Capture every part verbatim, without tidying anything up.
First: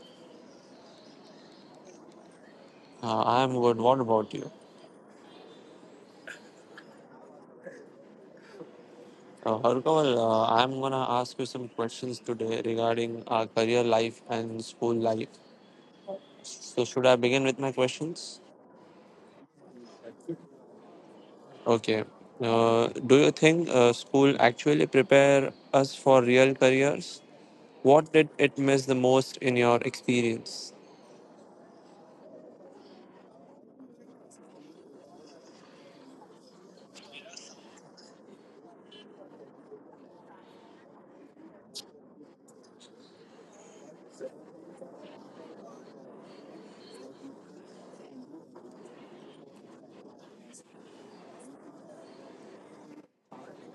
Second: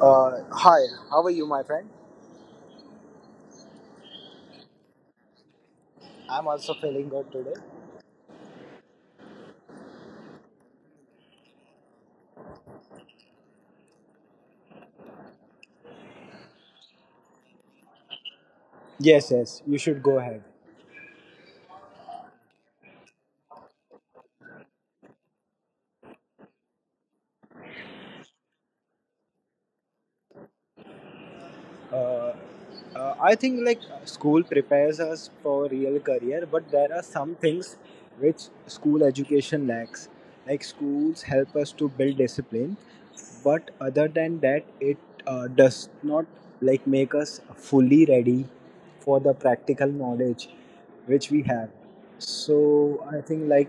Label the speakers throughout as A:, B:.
A: Uh, hi, how are you, my friend?
B: Uh, I'm good. What about you?
A: I'm also feeling good today.
B: Uh, Harkaval, uh, I'm going to ask you some questions today regarding our career life and school life. So, should I begin with my questions?
A: Yes, yes, you should go ahead.
B: Okay. Uh, do you think uh, school actually prepare us for real careers? What did it miss the most in your experience?
A: Uh, uh, I think like school prepares us for real career, but there are some things which school education lacks. Like schools help us to build discipline, but other than that, it uh, does not like make us fully ready for the practical knowledge which we have. So I think like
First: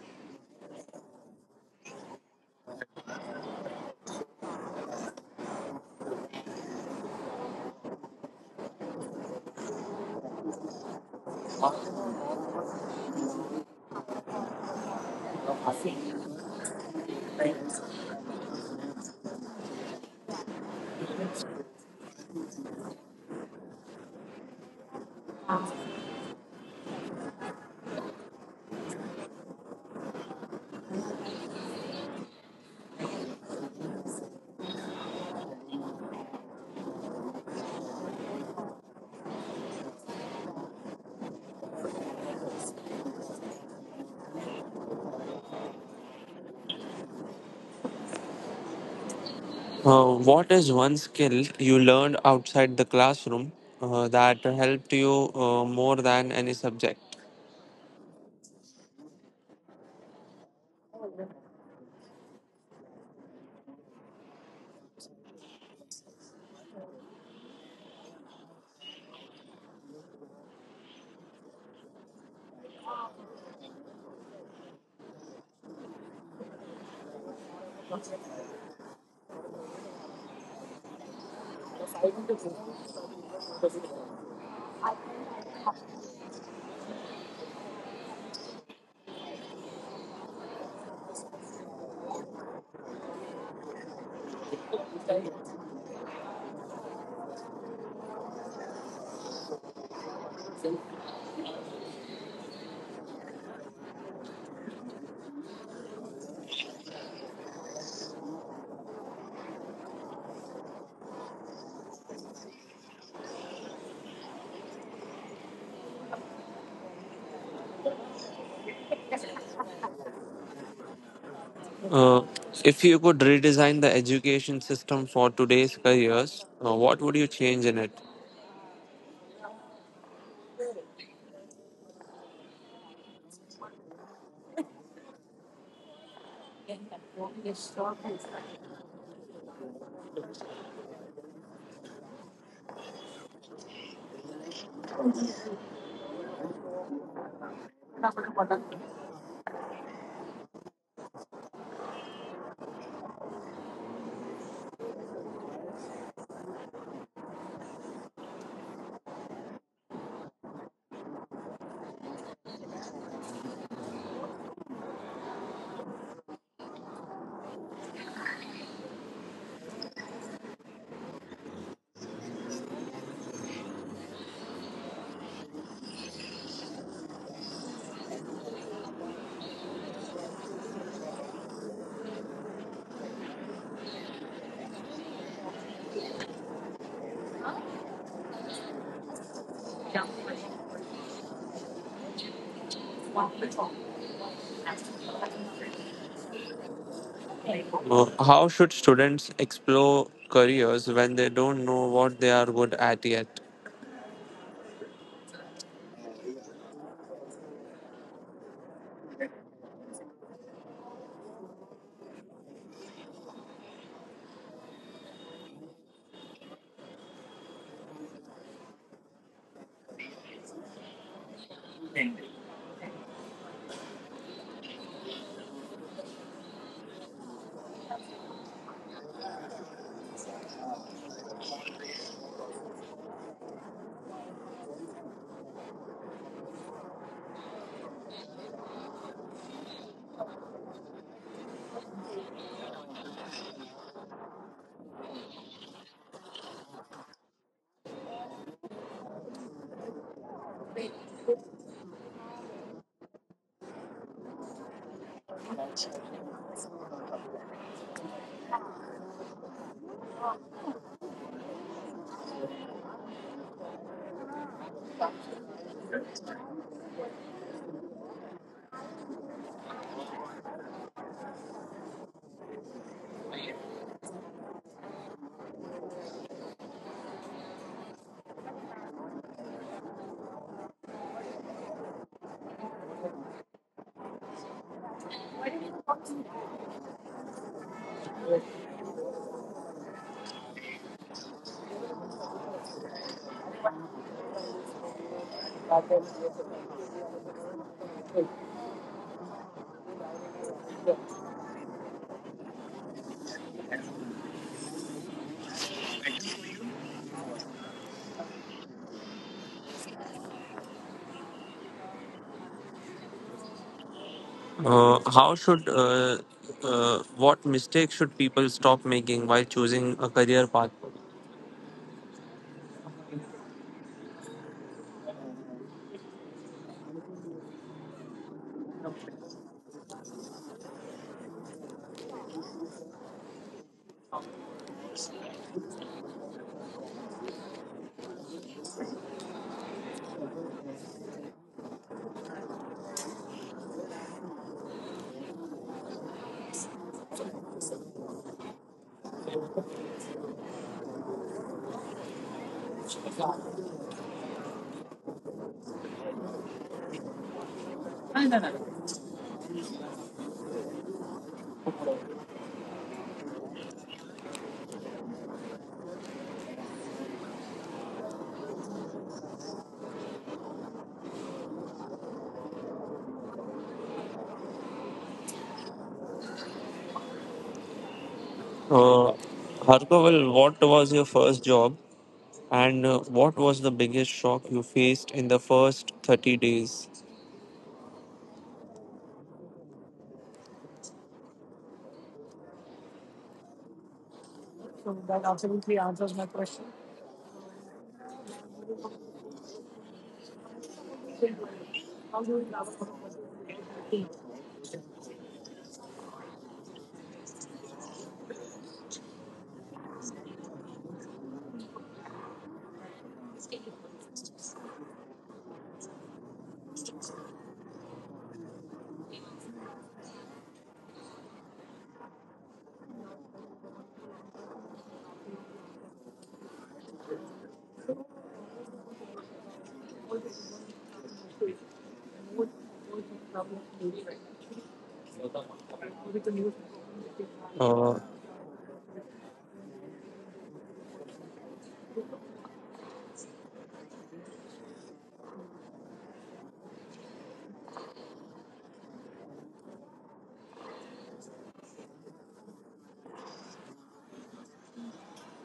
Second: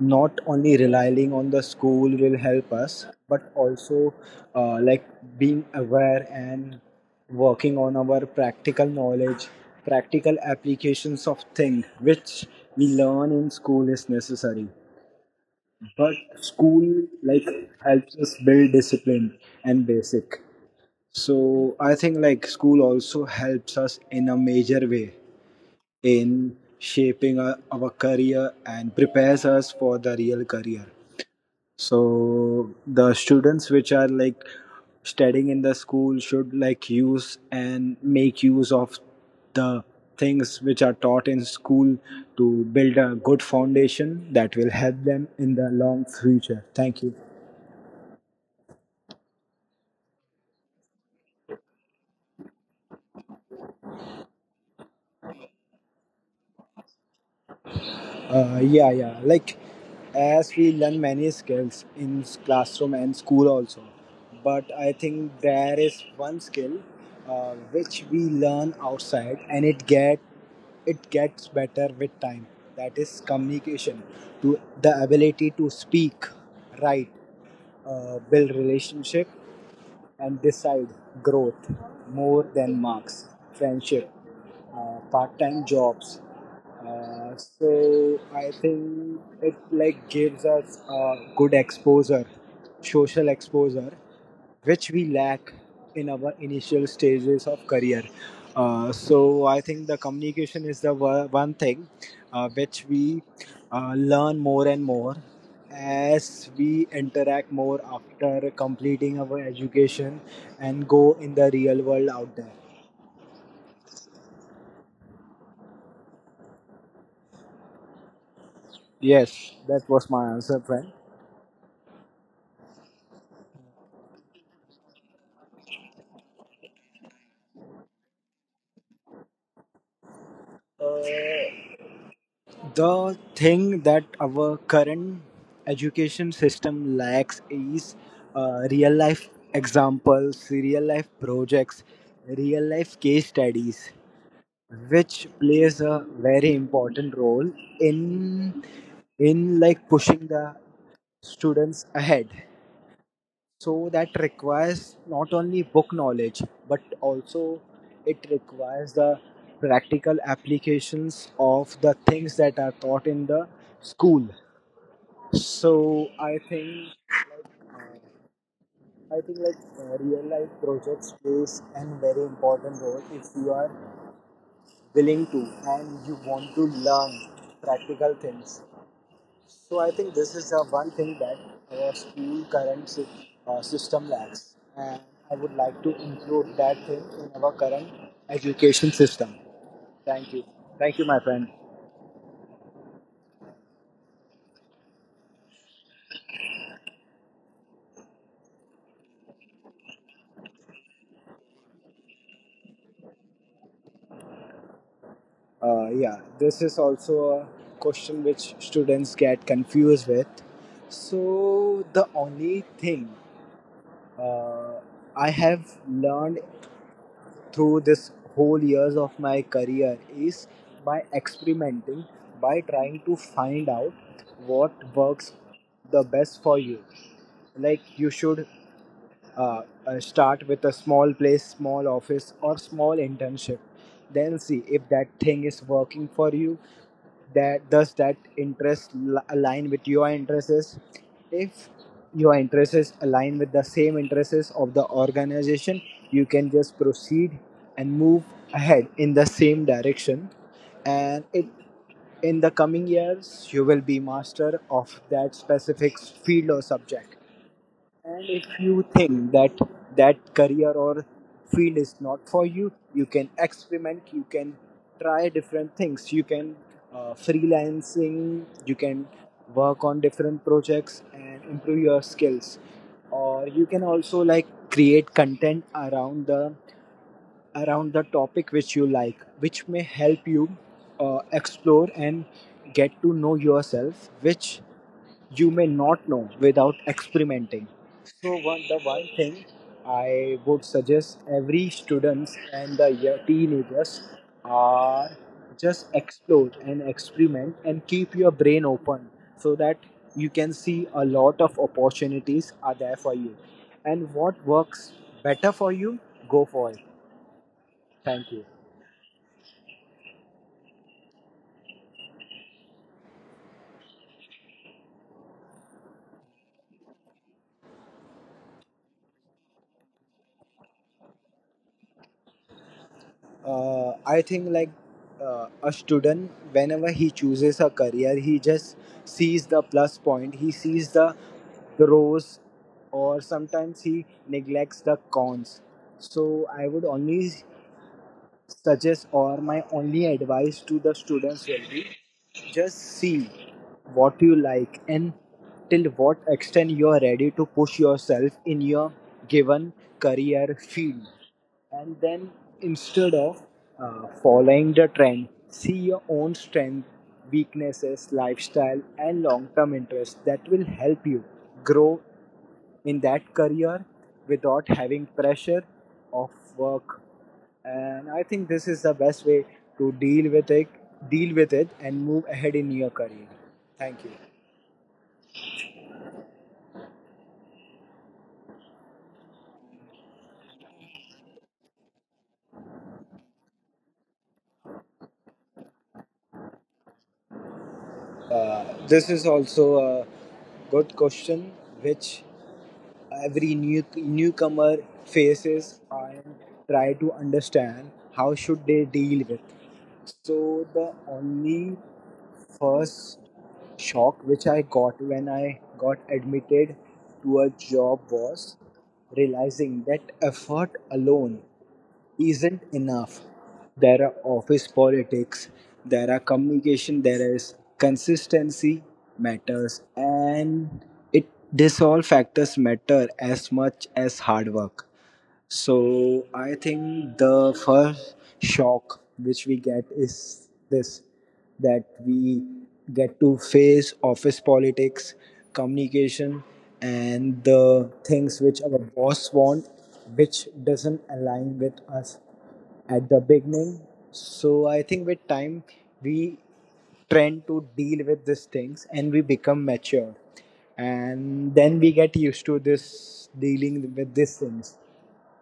A: not only relying on the school will help us, but also uh, like being aware and working on our practical knowledge, practical applications of thing which we learn in school is necessary. But school like helps us build discipline and basic. So I think like school also helps us in a major way in shaping our, our career and prepares us for the real career so the students which are like studying in the school should like use and make use of the things which are taught in school to build a good foundation that will help them in the long future thank you.
B: Uh, what is one skill you learned outside the classroom uh, that helped you uh, more than any subject?
A: Uh, yeah, yeah. Like, as we learn many skills in s- classroom and school also, but I think there is one skill uh, which we learn outside, and it get it gets better with time. That is communication, to the ability to speak, write, uh, build relationship, and decide growth more than marks, friendship, uh, part time jobs. Uh, so I think it like gives us a good exposure, social exposure, which we lack in our initial stages of career. Uh, so I think the communication is the wo- one thing uh, which we uh, learn more and more as we interact more after completing our education and go in the real world out there. Yes, that was my answer, friend.
B: Uh, if you could redesign the education system for today's careers, uh, what would you change in it?
A: The thing that our current education system lacks is uh, real life examples, real life projects, real life case studies, which plays a very important role in in like pushing the students ahead. So that requires not only book knowledge but also it requires the practical applications of the things that are taught in the school. So i think i think like uh, real life projects plays an very important role if you are willing to and you want to learn practical things. So I think this is uh, one thing that our school current sy- uh, system lacks, and I would like to include that thing in our current education system. Thank you, thank you, my friend.
B: Uh, how should students explore careers when they don't know what they are good at yet?
A: Uh, yeah, this is also a question which students get confused with. So the only thing uh, I have learned through this whole years of my career is by experimenting, by trying to find out what works the best for you. Like you should uh, uh, start with a small place, small office, or small internship. Then see if that thing is working for you. That does that interest li- align with your interests? If your interests align with the same interests of the organization, you can just proceed and move ahead in the same direction. And it in the coming years, you will be master of that specific field or subject. And if you think that that career or field is not for you, you can experiment, you can try different things, you can uh, freelancing, you can work on different projects and improve your skills. Or you can also like create content around the around the topic which you like, which may help you uh, explore and get to know yourself, which you may not know without experimenting. So one, the one thing I would suggest every students and the yo- teenagers are just explore and experiment and keep your brain open so that you can see a lot of opportunities are there for you. And what works better for you, go for it. Thank you.
B: Uh, how should uh, uh, What mistakes should people stop making while choosing a career path?
A: uh, I think like uh, a student, whenever he chooses a career, he just sees the plus point. He sees the pros, or sometimes he neglects the cons. So I would only suggest, or my only advice to the students will be, just see what you like and till what extent you are ready to push yourself in your given career field, and then instead of uh, following the trend see your own strength, weaknesses, lifestyle, and long-term interests that will help you grow in that career without having pressure of work. And I think this is the best way to deal with it deal with it and move ahead in your career. Thank you.
B: Uh, Harkaval, what was your first job, and uh, what was the biggest shock you faced in the first thirty days?
A: Uh, this is also a good question which every new newcomer faces and try to understand how should they deal with. So the only first shock which I got when I got admitted to a job was realizing that effort alone isn't enough. There are office politics, there are communication, there is consistency matters, and it this all factors matter as much as hard work. So I think the first shock which we get is this, that we get to face office politics, communication, and the
B: Uh,
A: things which our boss want, which doesn't align with us at the beginning. So I think with time we trend to deal with these things and we become mature and then we get used to this dealing with these things.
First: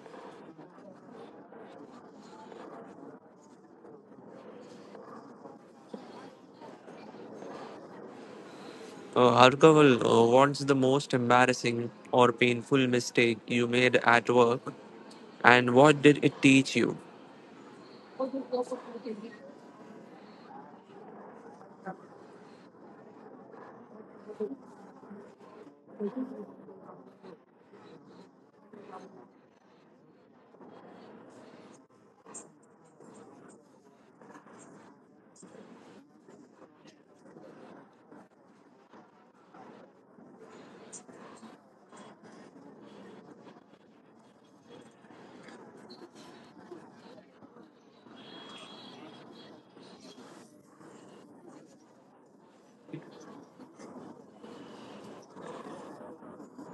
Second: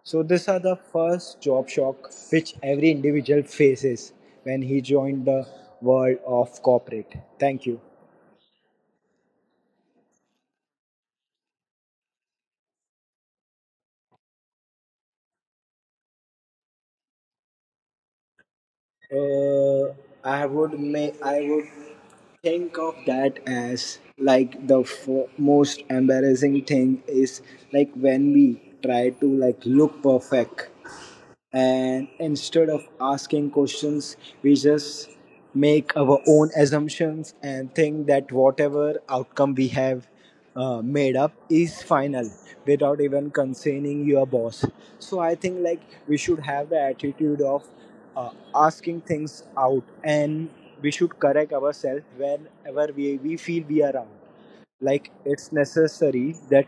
A: So these are the first job shock which every individual faces when he joined the world of corporate. Thank you.
B: Uh, Harkaval, uh, what's the most embarrassing or painful mistake you made at work, and what did it teach you?
A: Uh, I would make I would think of that as like the f- most embarrassing thing is like when we try to like look perfect and instead of asking questions we just make our own assumptions and think that whatever outcome we have uh, made up is final without even concerning your boss. So I think like we should have the attitude of uh, asking things out and we should correct ourselves whenever we, we feel we are wrong. Like it's necessary that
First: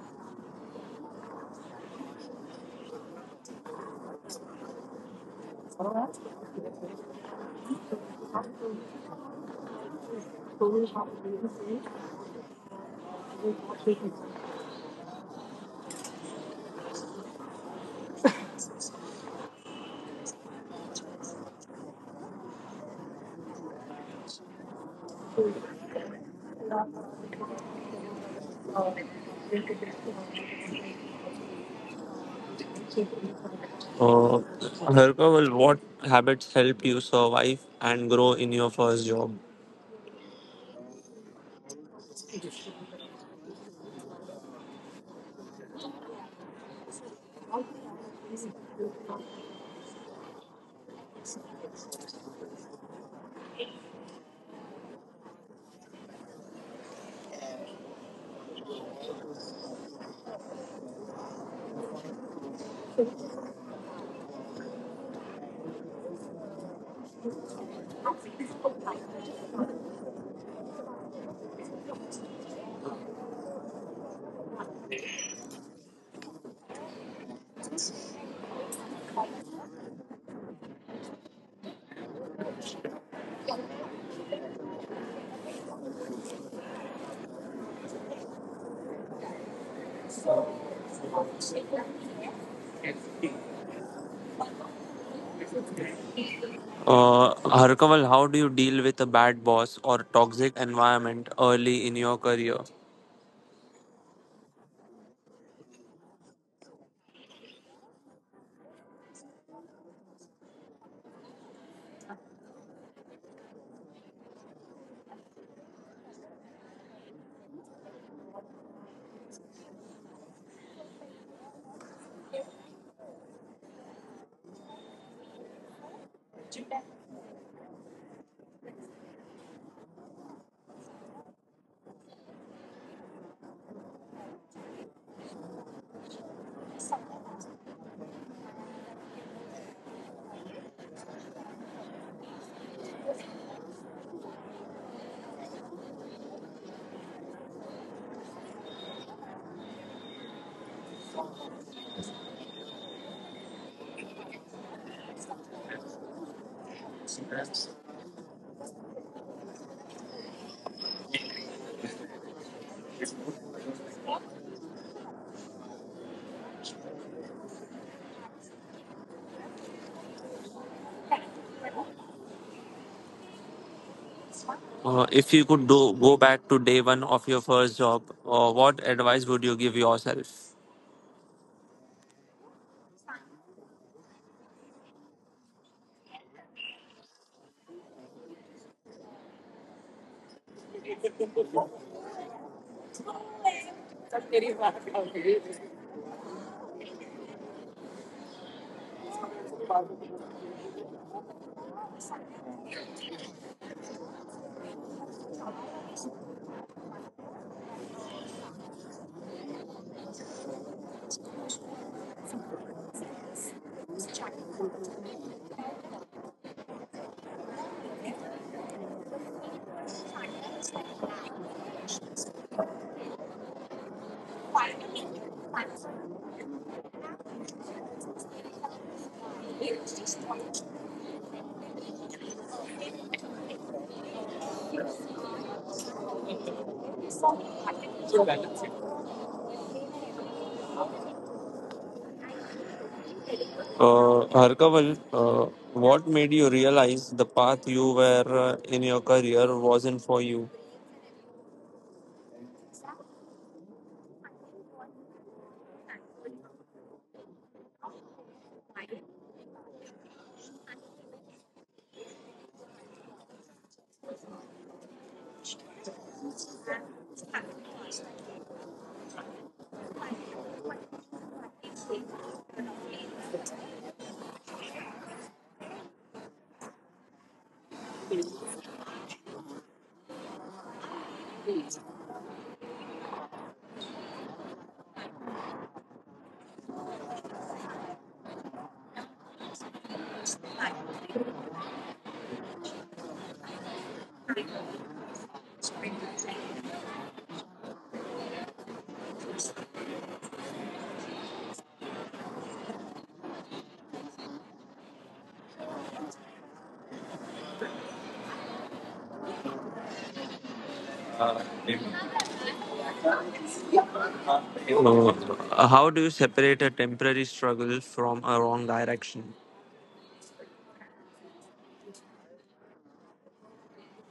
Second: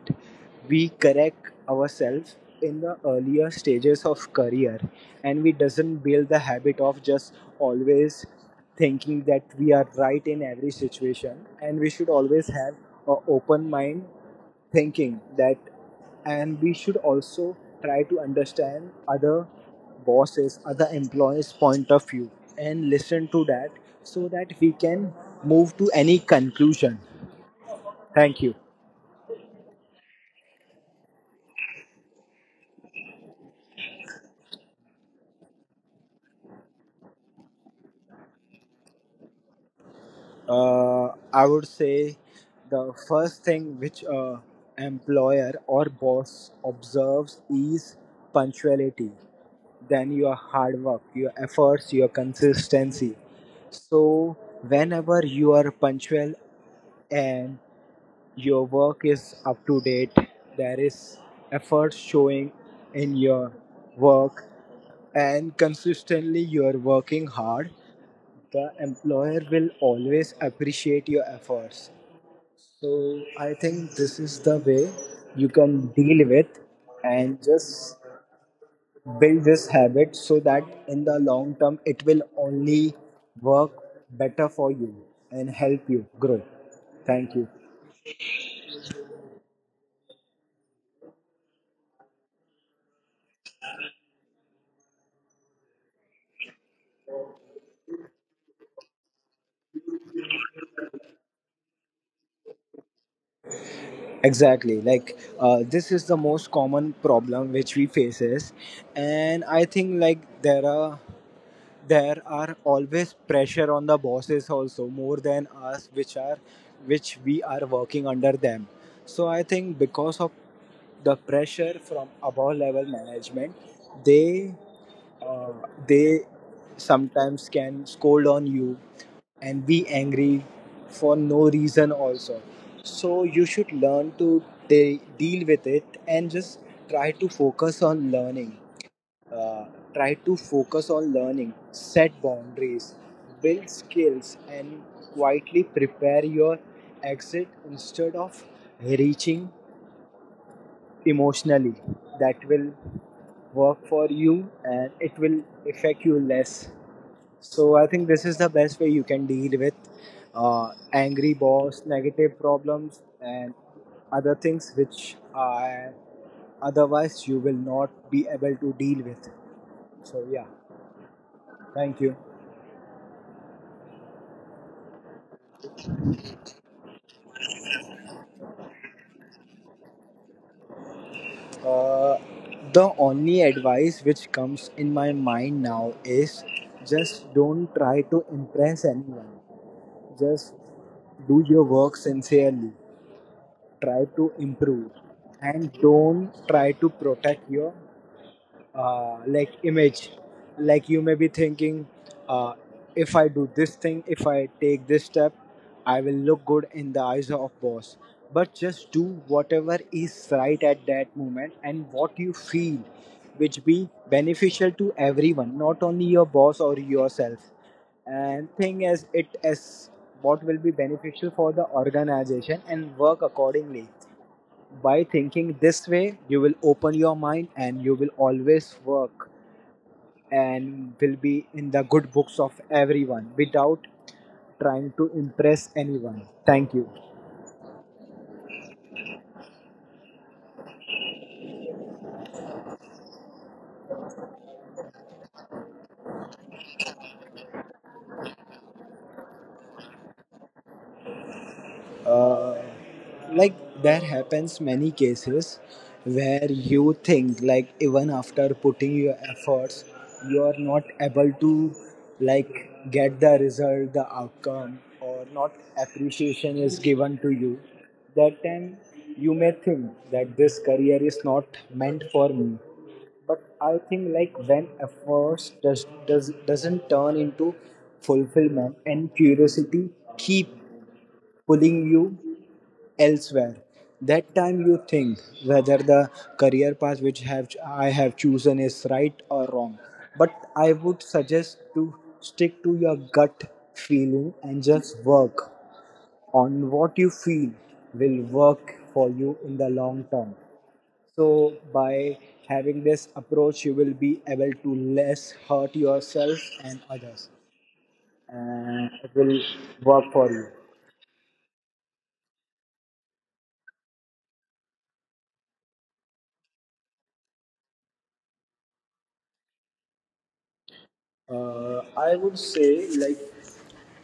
A: we correct ourselves in the earlier stages of career and we doesn't build the habit of just always thinking that we are right in every situation, and we should always have a open mind thinking that, and we should also try to understand other bosses other employees point of view and listen to that so that we can move to any conclusion. Thank you.
B: Uh, Harkaval, what habits help you survive and grow in your first job?
A: Uh, I would say the first thing which a employer or boss observes is punctuality, then your hard work, your efforts, your consistency. So whenever you are punctual and your work is up to date, there is effort showing in your work and consistently you are working hard, the employer will always appreciate your efforts. So I think this is the way you can deal with, and just build this habit so that in the long term it will only work better for you and help you grow. Thank you.
B: Uh, Harkaval, how do you deal with a bad boss or toxic environment early in your career?
A: Exactly. Like uh, this is the most common problem which we faces, and I think like there are there are always pressure on the bosses also more than us which are which we are working under them. So I think because of the pressure from above level management, they uh, they sometimes can scold on you and be angry for no reason also. So you should learn to de- deal with it and just try to focus on learning uh, try to focus on learning, set boundaries, build skills, and quietly prepare your exit instead of reaching emotionally. That will work for you and it will affect you less. So, I think this is the best way you can deal with uh, angry boss, negative problems, and other things which are otherwise you will not be able to deal with. So, yeah, thank you.
B: Uh, if you could do, go back to day one of your first job, uh, what advice would you give yourself?
A: Uh, the only advice which comes in my mind now is just don't try to impress anyone. Just do your work sincerely. Try to improve and don't try to protect your uh, like image. Like you may be thinking uh, if I do this thing, if I take this step I will look good in the eyes of boss, but just do whatever is right at that moment and what you feel which be beneficial to everyone, not only your boss or yourself, and thing as it as what will be beneficial for the organization and work accordingly. By thinking this way, you will open your mind and you will always work and will be in the good books of everyone without trying to impress anyone. Thank you.
B: Uh, Harkaval, uh, what made you realize the path you were uh, in your career wasn't for you?
A: uh, like there happens many cases where you think like even after putting your efforts you are not able to like get the result the outcome or not appreciation is given to you. That time you may think that this career is not meant for me. But I think like when efforts does, does doesn't turn into fulfillment and curiosity keep pulling you elsewhere. That time you think whether the career path which have I have chosen is right or wrong. But I would suggest to stick to your gut feeling and just work on what you feel will work for you in the long term. So by having this approach, you will be able to less hurt yourself and others, and it will work for you.
B: Uh, how do you separate a temporary struggle from a wrong direction?
A: Uh, I would say, like,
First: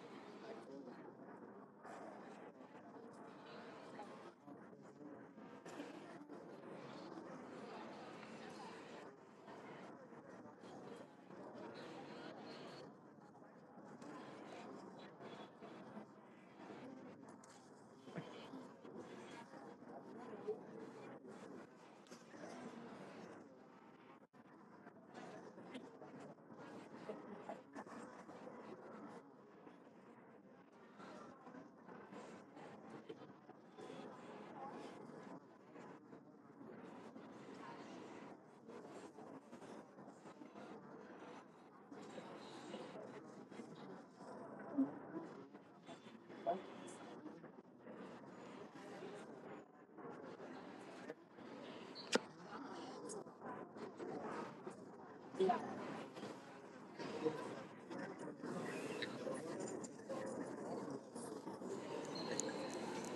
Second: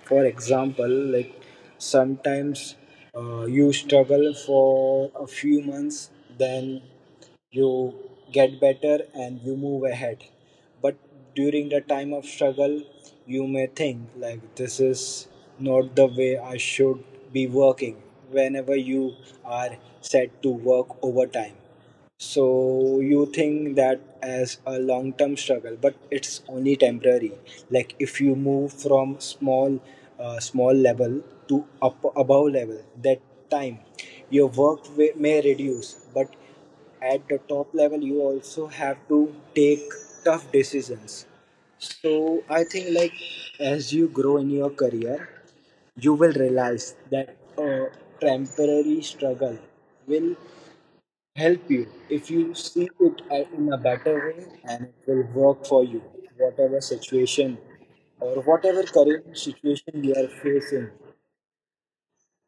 A: for example, like sometimes uh, you struggle for a few months, then you get better and you move ahead, but during the time of struggle you may think like this is not the way I should be working. Whenever you are set to work overtime, so you think that as a long term struggle, but it's only temporary. Like if you move from small uh, small level to up above level, that time your work wa- may reduce, but at the top level you also have to take tough decisions. So I think like as you grow in your career, you will realize that a temporary struggle will help you if you see it a- in a better way, and it will work for you whatever situation or whatever current situation you are facing.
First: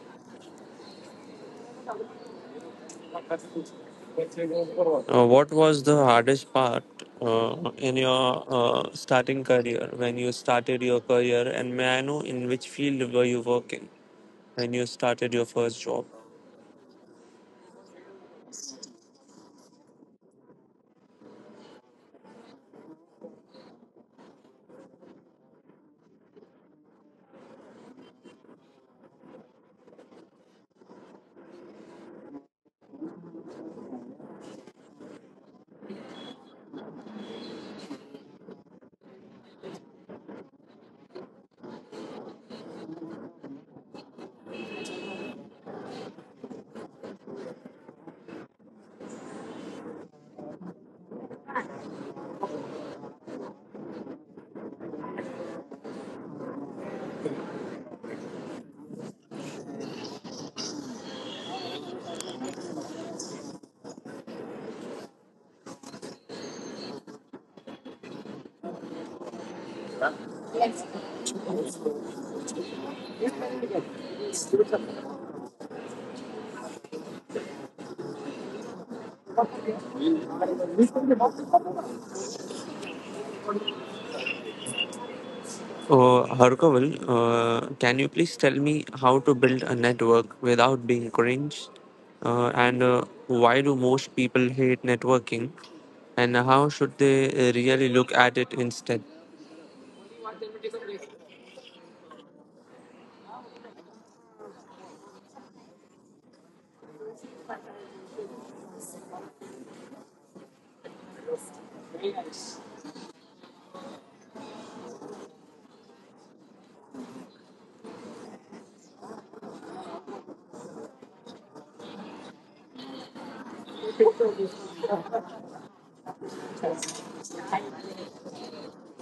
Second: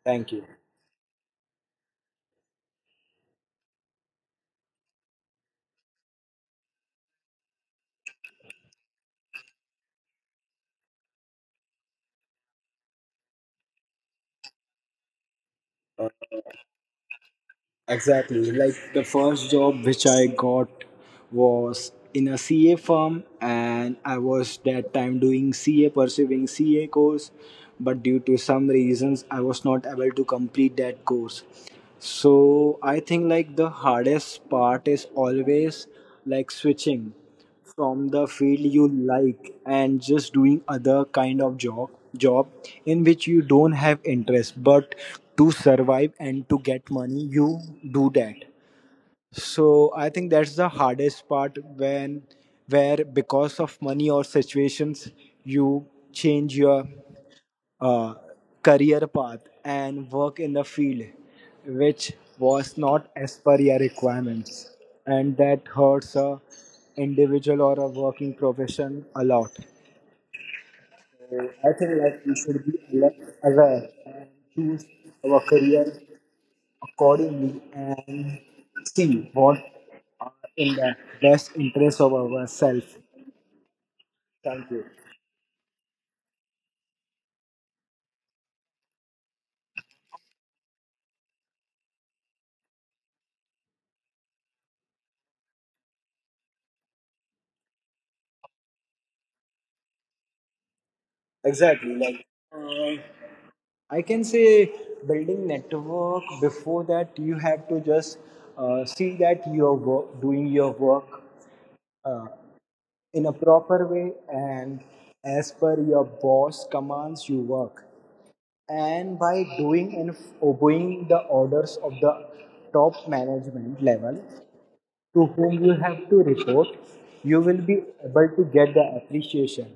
A: Thank you.
B: Uh, what was the hardest part uh, in your uh, starting career when you started your career? And may I know in which field were you working when you started your first job?
A: Exactly. Like the first job which I got was in a C A firm, and I was that time doing C A, pursuing C A course. But due to some reasons, I was not able to complete that course. So I think like the hardest part is always like switching from the field you like and just doing other kind of job job in which you don't have interest, but to survive and to get money you do that. So I think that's the hardest part, when where because of money or situations you change your uh, career path and work in the field which was not as per your requirements, and that hurts a individual or a working profession a lot. So I think like we should be less aware and choose our career accordingly and see what are in the best interest of ourselves. Thank you.
B: Uh, Harkaval, uh, can you please tell me how to build a network without being cringe? Uh, and uh, why do most people hate networking? And how should they uh, really look at it instead?
A: Exactly, like uh, I can say, building network, before that you have to just uh, see that you are wo- doing your work uh, in a proper way and as per your boss commands you work. And by doing and f- obeying the orders of the top management level to whom you have to report, you will be able to get the appreciation.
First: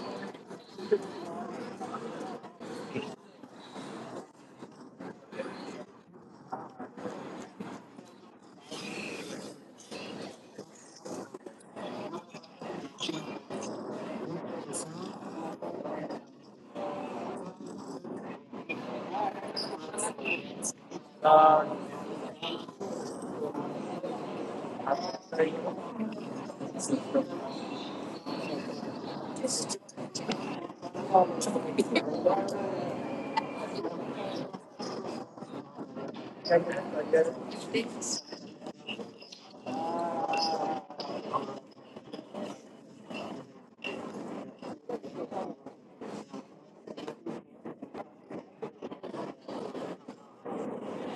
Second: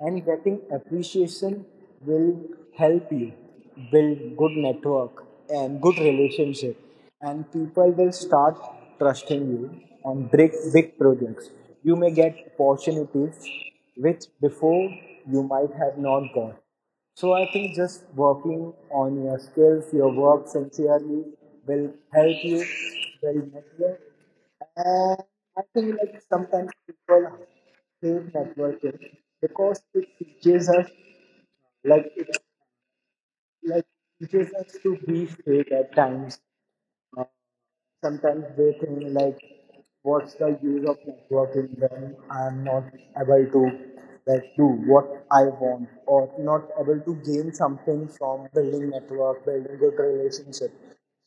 A: And getting appreciation will help you build good network and good relationship. And people will start trusting you on big, big projects. You may get opportunities which before you might have not got. So I think just working on your skills, your work sincerely will help you build network. And I think like sometimes people hate networking because it teaches us, like it, like teaches us to be fake at times. Sometimes they think like, what's the use of networking when I'm not able to like do what I want, or not able to gain something from building network, building good relationship?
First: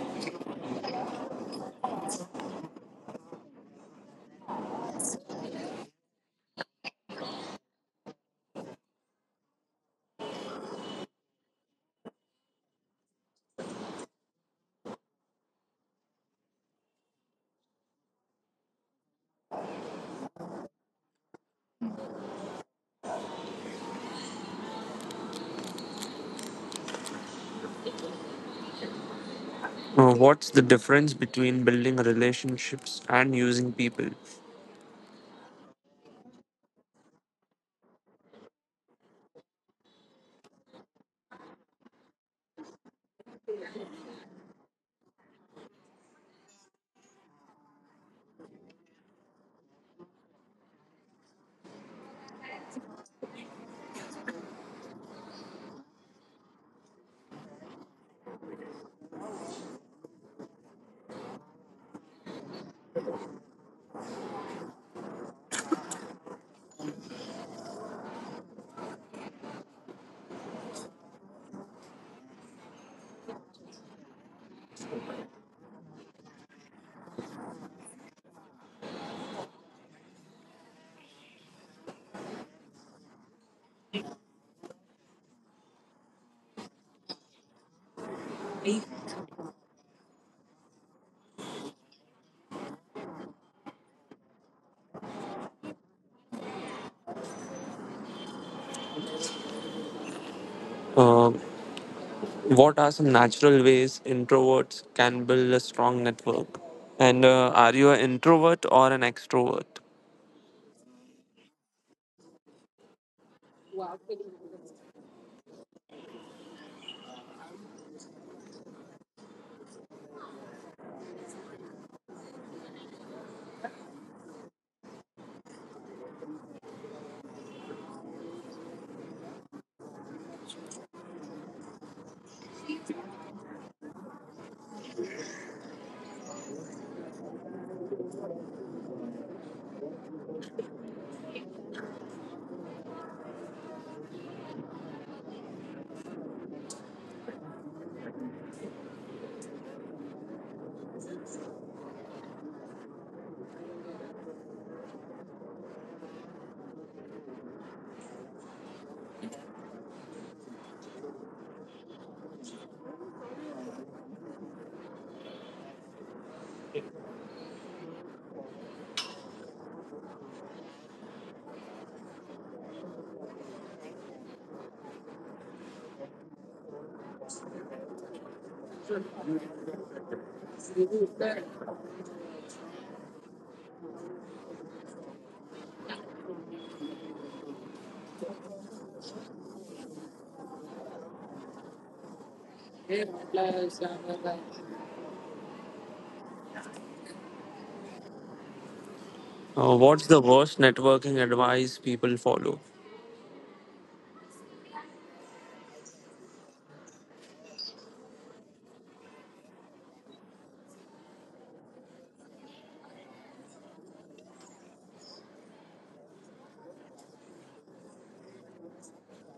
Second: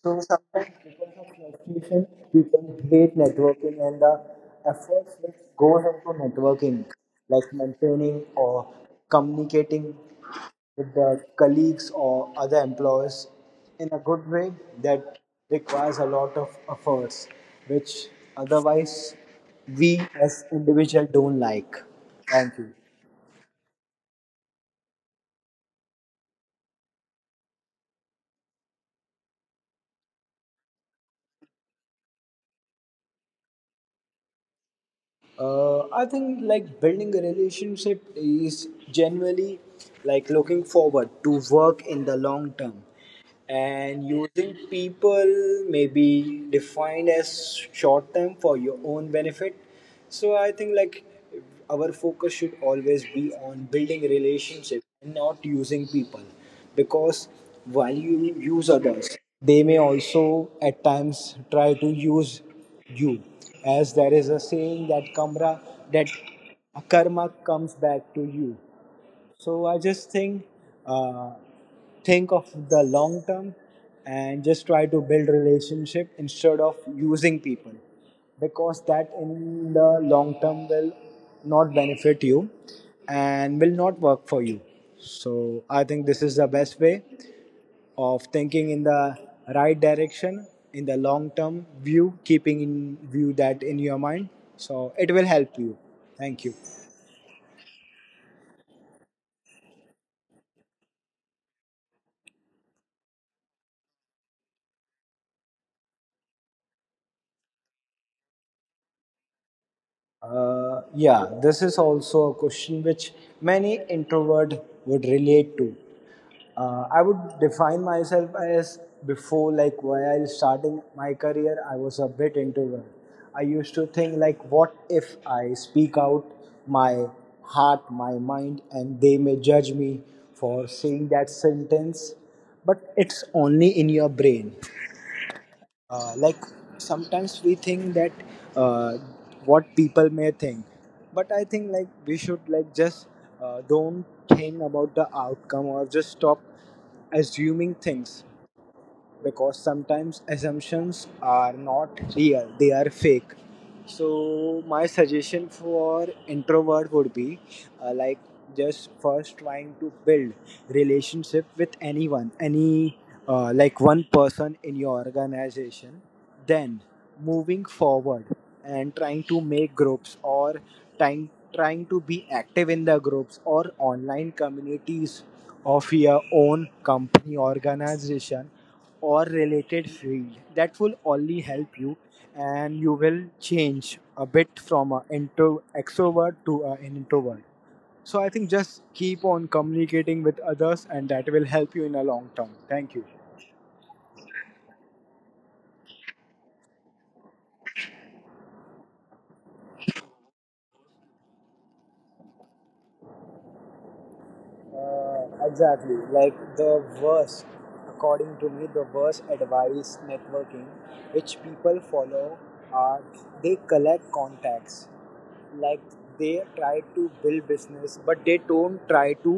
A: So sometimes because of frustration, people hate networking, and the efforts which goes into networking, like maintaining or communicating with the colleagues or other employers in a good way, that requires a lot of efforts, which otherwise we as individual don't like. Thank you.
B: Uh, what's the difference between building relationships and using people?
A: Uh, I think like building a relationship is generally like looking forward to work in the long term, and using people may be defined as short term for your own benefit. So I think like our focus should always be on building relationship and not using people, because while you use others they may also at times try to use you. As there is a saying that kamra, that karma comes back to you. So I just think, uh, think of the long term and just try to build relationship instead of using people, because that in the long term will not benefit you and will not work for you. So I think this is the best way of thinking in the right direction, in the long term view, keeping in view that in your mind. So it will help you. Thank you.
B: Uh, what are some natural ways introverts can build a strong network? And uh, are you an introvert or an extrovert?
A: Uh, yeah, this is also a question which many introvert would relate to. Uh, I would define myself as before, like while starting my career, I was a bit introvert. I used to think like, what if I speak out my heart, my mind, and they may judge me for saying that sentence? But it's only in your brain. Uh, like sometimes we think that uh, what people may think, but I think like we should like just uh, don't think about the outcome or just stop assuming things, because sometimes assumptions are not real, they are fake. So, my suggestion for introvert would be uh, like just first trying to build relationship with anyone, any uh, like one person in your organization, then moving forward and trying to make groups or trying trying to be active in the groups or online communities of your own company organization or related field. That will only help you, and you will change a bit from an intro extrovert to a- an introvert. So I think just keep on communicating with others, and that will help you in a long term. Thank you.
B: Uh, what's the worst networking advice people follow?
A: Uh, exactly. Like the worst, according to me, the worst advice networking which people follow are, they collect contacts. Like they try to build business, but they don't try to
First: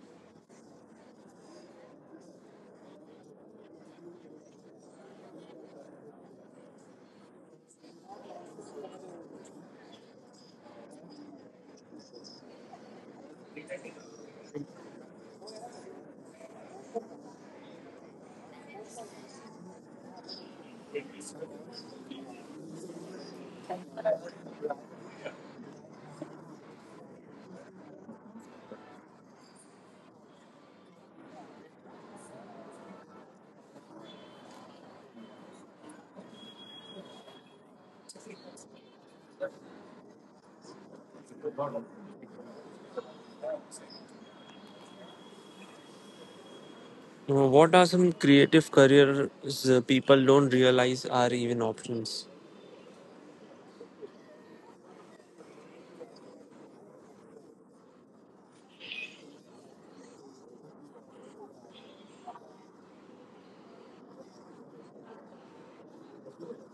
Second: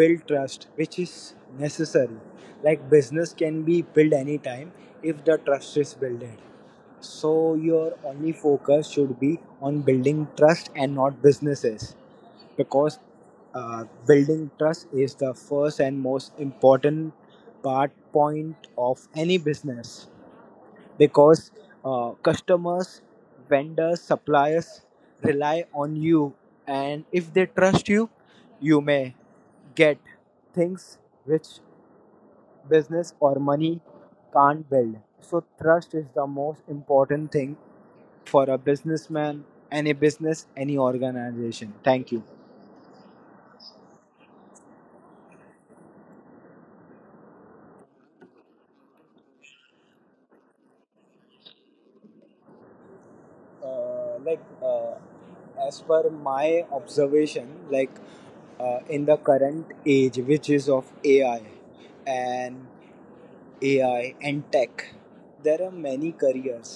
A: build trust, which is necessary. Like business can be built anytime if the trust is builded. So your only focus should be on building trust and not businesses, because uh, building trust is the first and most important part point of any business, because uh, customers, vendors, suppliers rely on you, and if they trust you, you may get things which business or money can't build. So, trust is the most important thing for a businessman, any business, any organization. Thank you.
B: Uh, What are some creative careers uh, people don't realize are even options?
A: Uh, like uh, as per my observation, like uh, in the current age which is of ai and ai and tech, there are many careers.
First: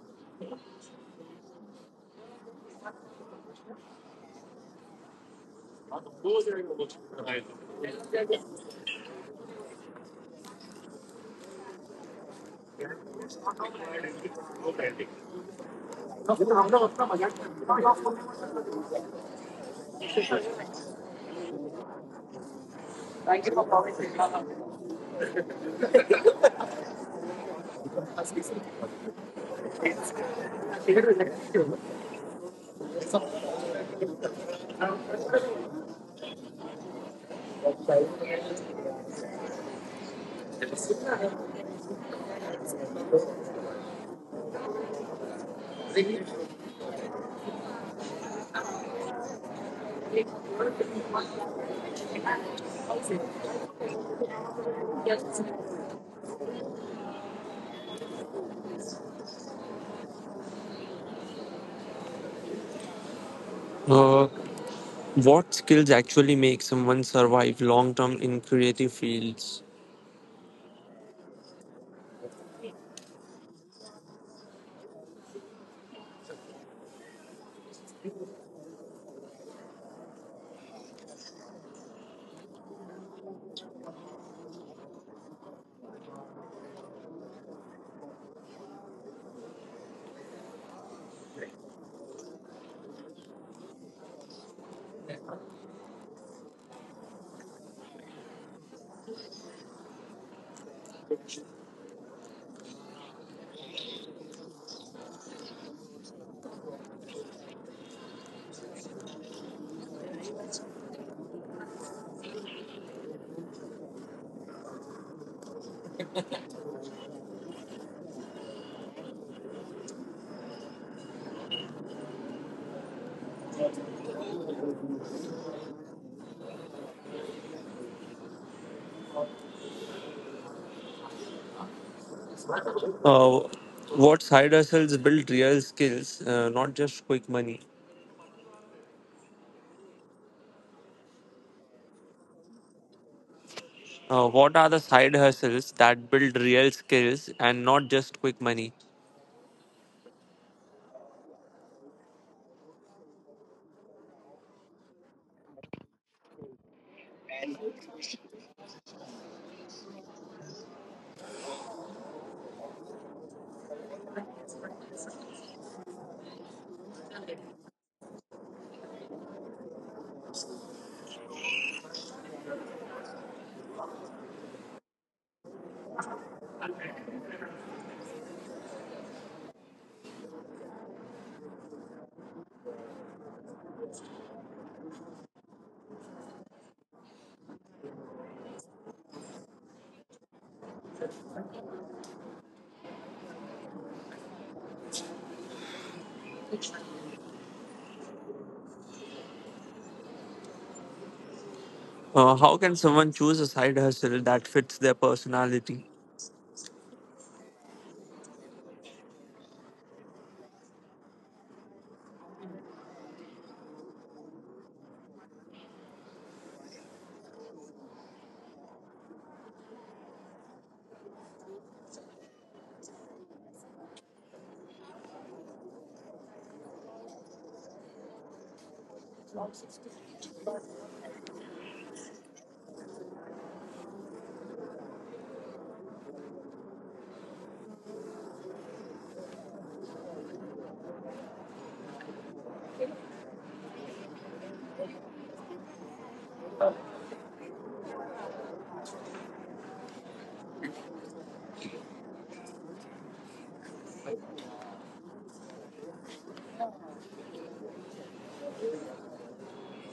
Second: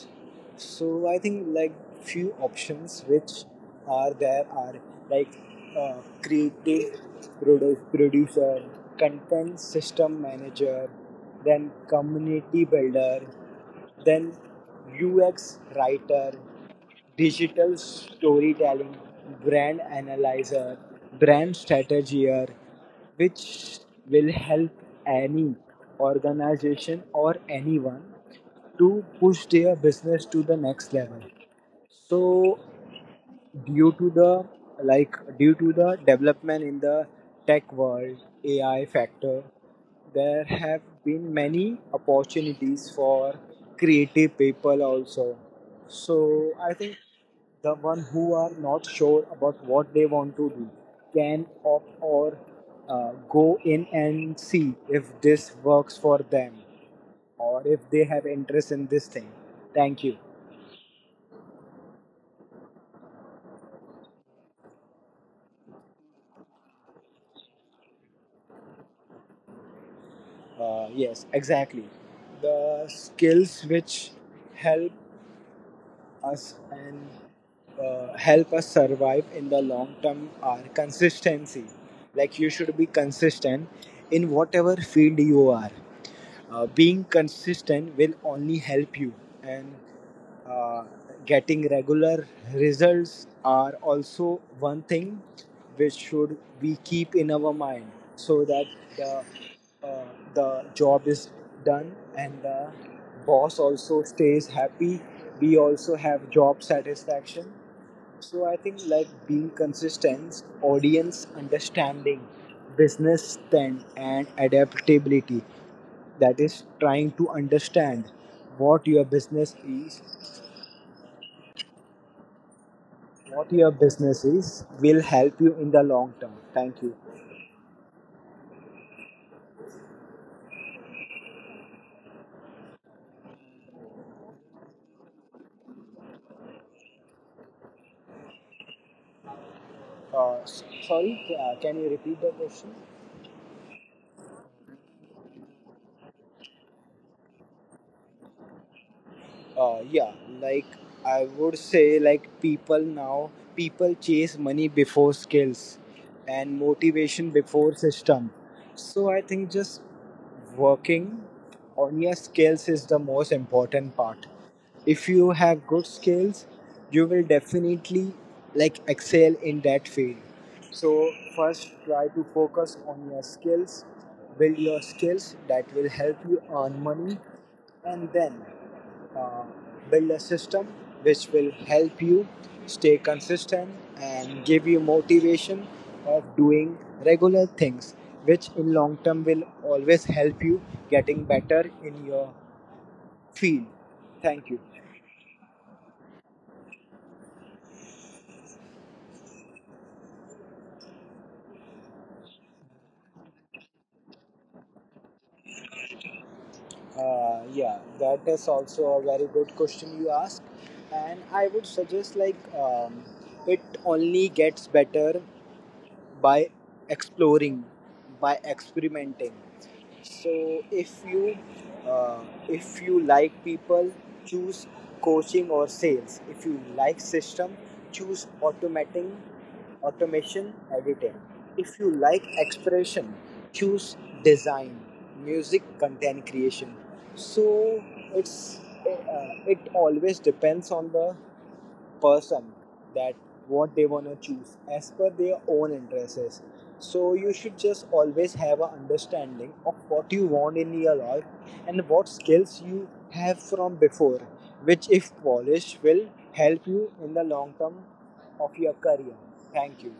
A: So I think like few options which are there are, like uh, creative produ- producer, content system manager, then community builder, then ux writer, digital storytelling, brand analyzer, brand strategier, which will help any organization or anyone to push their business to the next level. So due to the, like due to the development in the tech world, ai factor, there have been many opportunities for creative people also. So I think the one who are not sure about what they want to do can opt, or uh, go in and see if this works for them, or if they have interest in this thing. Thank you.
B: Uh, what skills actually make someone survive long term in creative fields?
A: Uh, yes, exactly. The skills which help us and uh, help us survive in the long term are consistency. Like you should be consistent in whatever field you are. Uh, being consistent will only help you, and uh, getting regular results are also one thing which should we keep in our mind, so that the uh, the job is done and the boss also stays happy, we also have job satisfaction. So I think like being consistent, audience understanding, business stand and adaptability, that is trying to understand what your business is, what your business is, will help you in the long term. Thank you.
B: Uh, what side hustles build real skills, uh, not just quick money?
A: Uh, Sorry, uh, can you repeat the question?
B: Uh, what are the side hustles that build real skills and not just quick money?
A: Uh, yeah, like I would say like people now, people chase money before skills, and motivation before system. So I think just working on your skills is the most important part. If you have good skills, you will definitely like excel in that field. So first try to focus on your skills, build your skills, that will help you earn money. And then uh, build a system which will help you stay consistent and give you motivation of doing regular things, which in long term will always help you getting better in your field. Thank you.
B: Uh, how can someone choose a side hustle that fits their personality?
A: Uh, yeah, that is also a very good question you asked. And I would suggest like um, it only gets better by exploring, by experimenting. So if you uh, if you like people, choose coaching or sales. If you like system, choose automating, automation, editing. If you like expression, choose design, music, content creation. So it's uh, it always depends on the person, that what they want to choose as per their own interests. So you should just always have an understanding of what you want in your life and what skills you have from before, which if polished will help you in the long term of your career. Thank you.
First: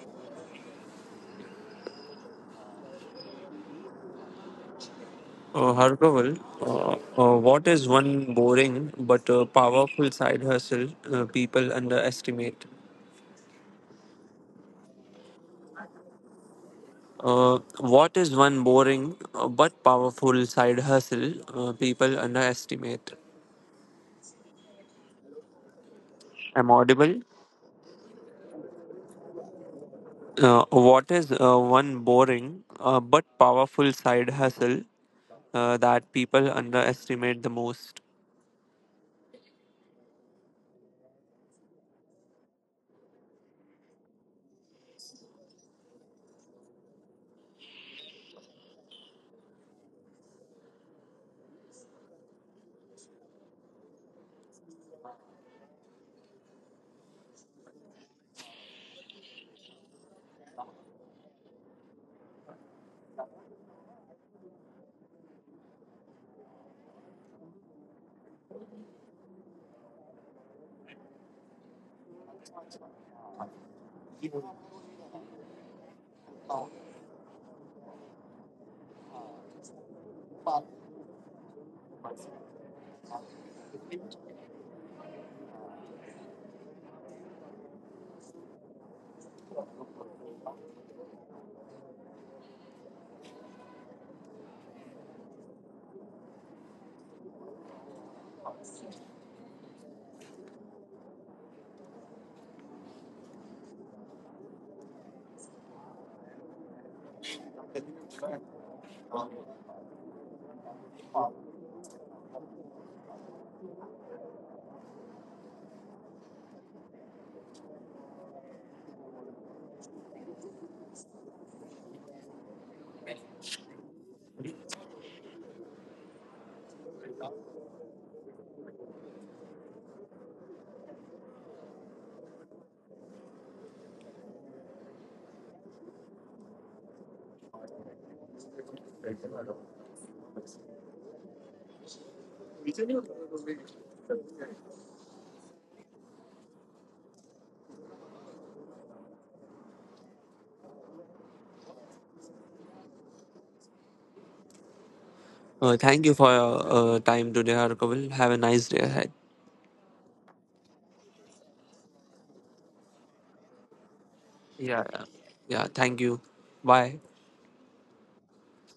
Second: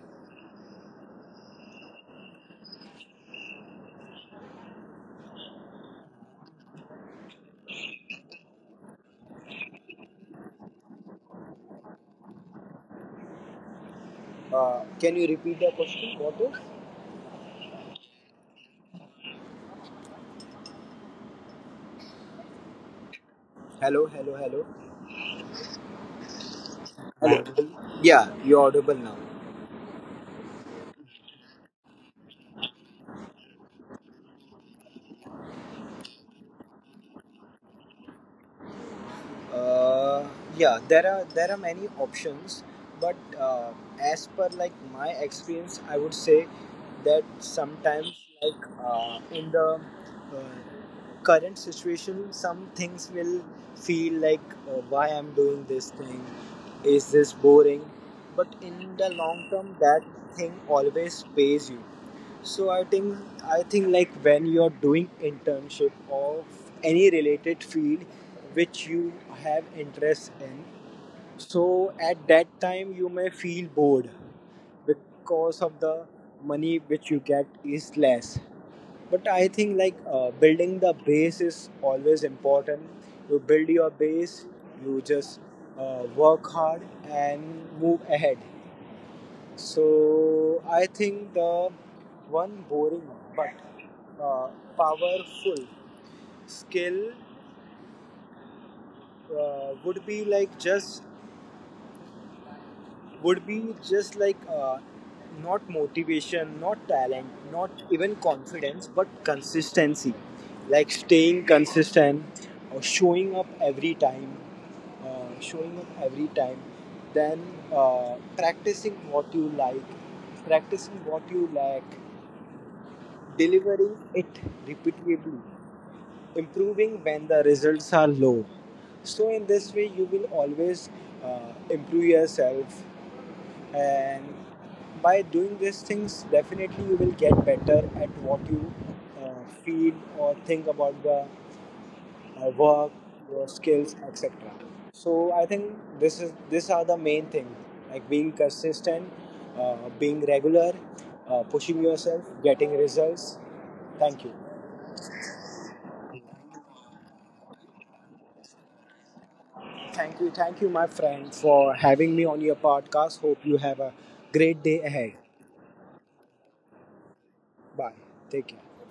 B: Uh, Harkaval, uh, uh, what is one boring but uh, powerful side hustle uh, people underestimate?
A: uh, Can you repeat the question, what is?
B: Uh, what is one boring uh, but powerful side hustle uh, people underestimate?
A: Hello, hello, hello.
B: I'm audible.
A: Hello. Yeah, you're audible now.
B: Uh, what is uh, one boring uh, but powerful side hustle uh, that people underestimate the most?
A: Uh, yeah, there are there are many options, but uh, as per like my experience, I would say that sometimes like uh, in the uh, current situation, some things will feel like uh, why I'm doing this thing, is this boring? But in the long term, that thing always pays you. So I think, I think like when you're doing internship of any related field which you have interest in, so at that time you may feel bored because of the money which you get is less. But I think like uh, building the base is always important. You build your base, you just uh, work hard and move ahead. So I think the one boring but uh, powerful skill uh, would be like just would be just like uh, not motivation, not talent, not even confidence, but consistency. Like staying consistent or showing up every time, uh, showing up every time. Then uh, practicing what you like, practicing what you like, delivering it repeatedly, improving when the results are low. So, in this way, you will always uh, improve yourself, and by doing these things, definitely you will get better at what you uh, feel or think about the uh, work, your skills, et cetera. So, I think this is, these are the main things, like being consistent, uh, being regular, uh, pushing yourself, getting results. Thank you.
B: Uh, thank you for your uh, time today, Harkaval. Have a nice day ahead.
A: Thank you, thank you, my friend, for having me on your podcast. Hope you have a great day
B: Yeah,
A: ahead.
B: yeah. Yeah, thank you. Bye.
A: Bye. Take care.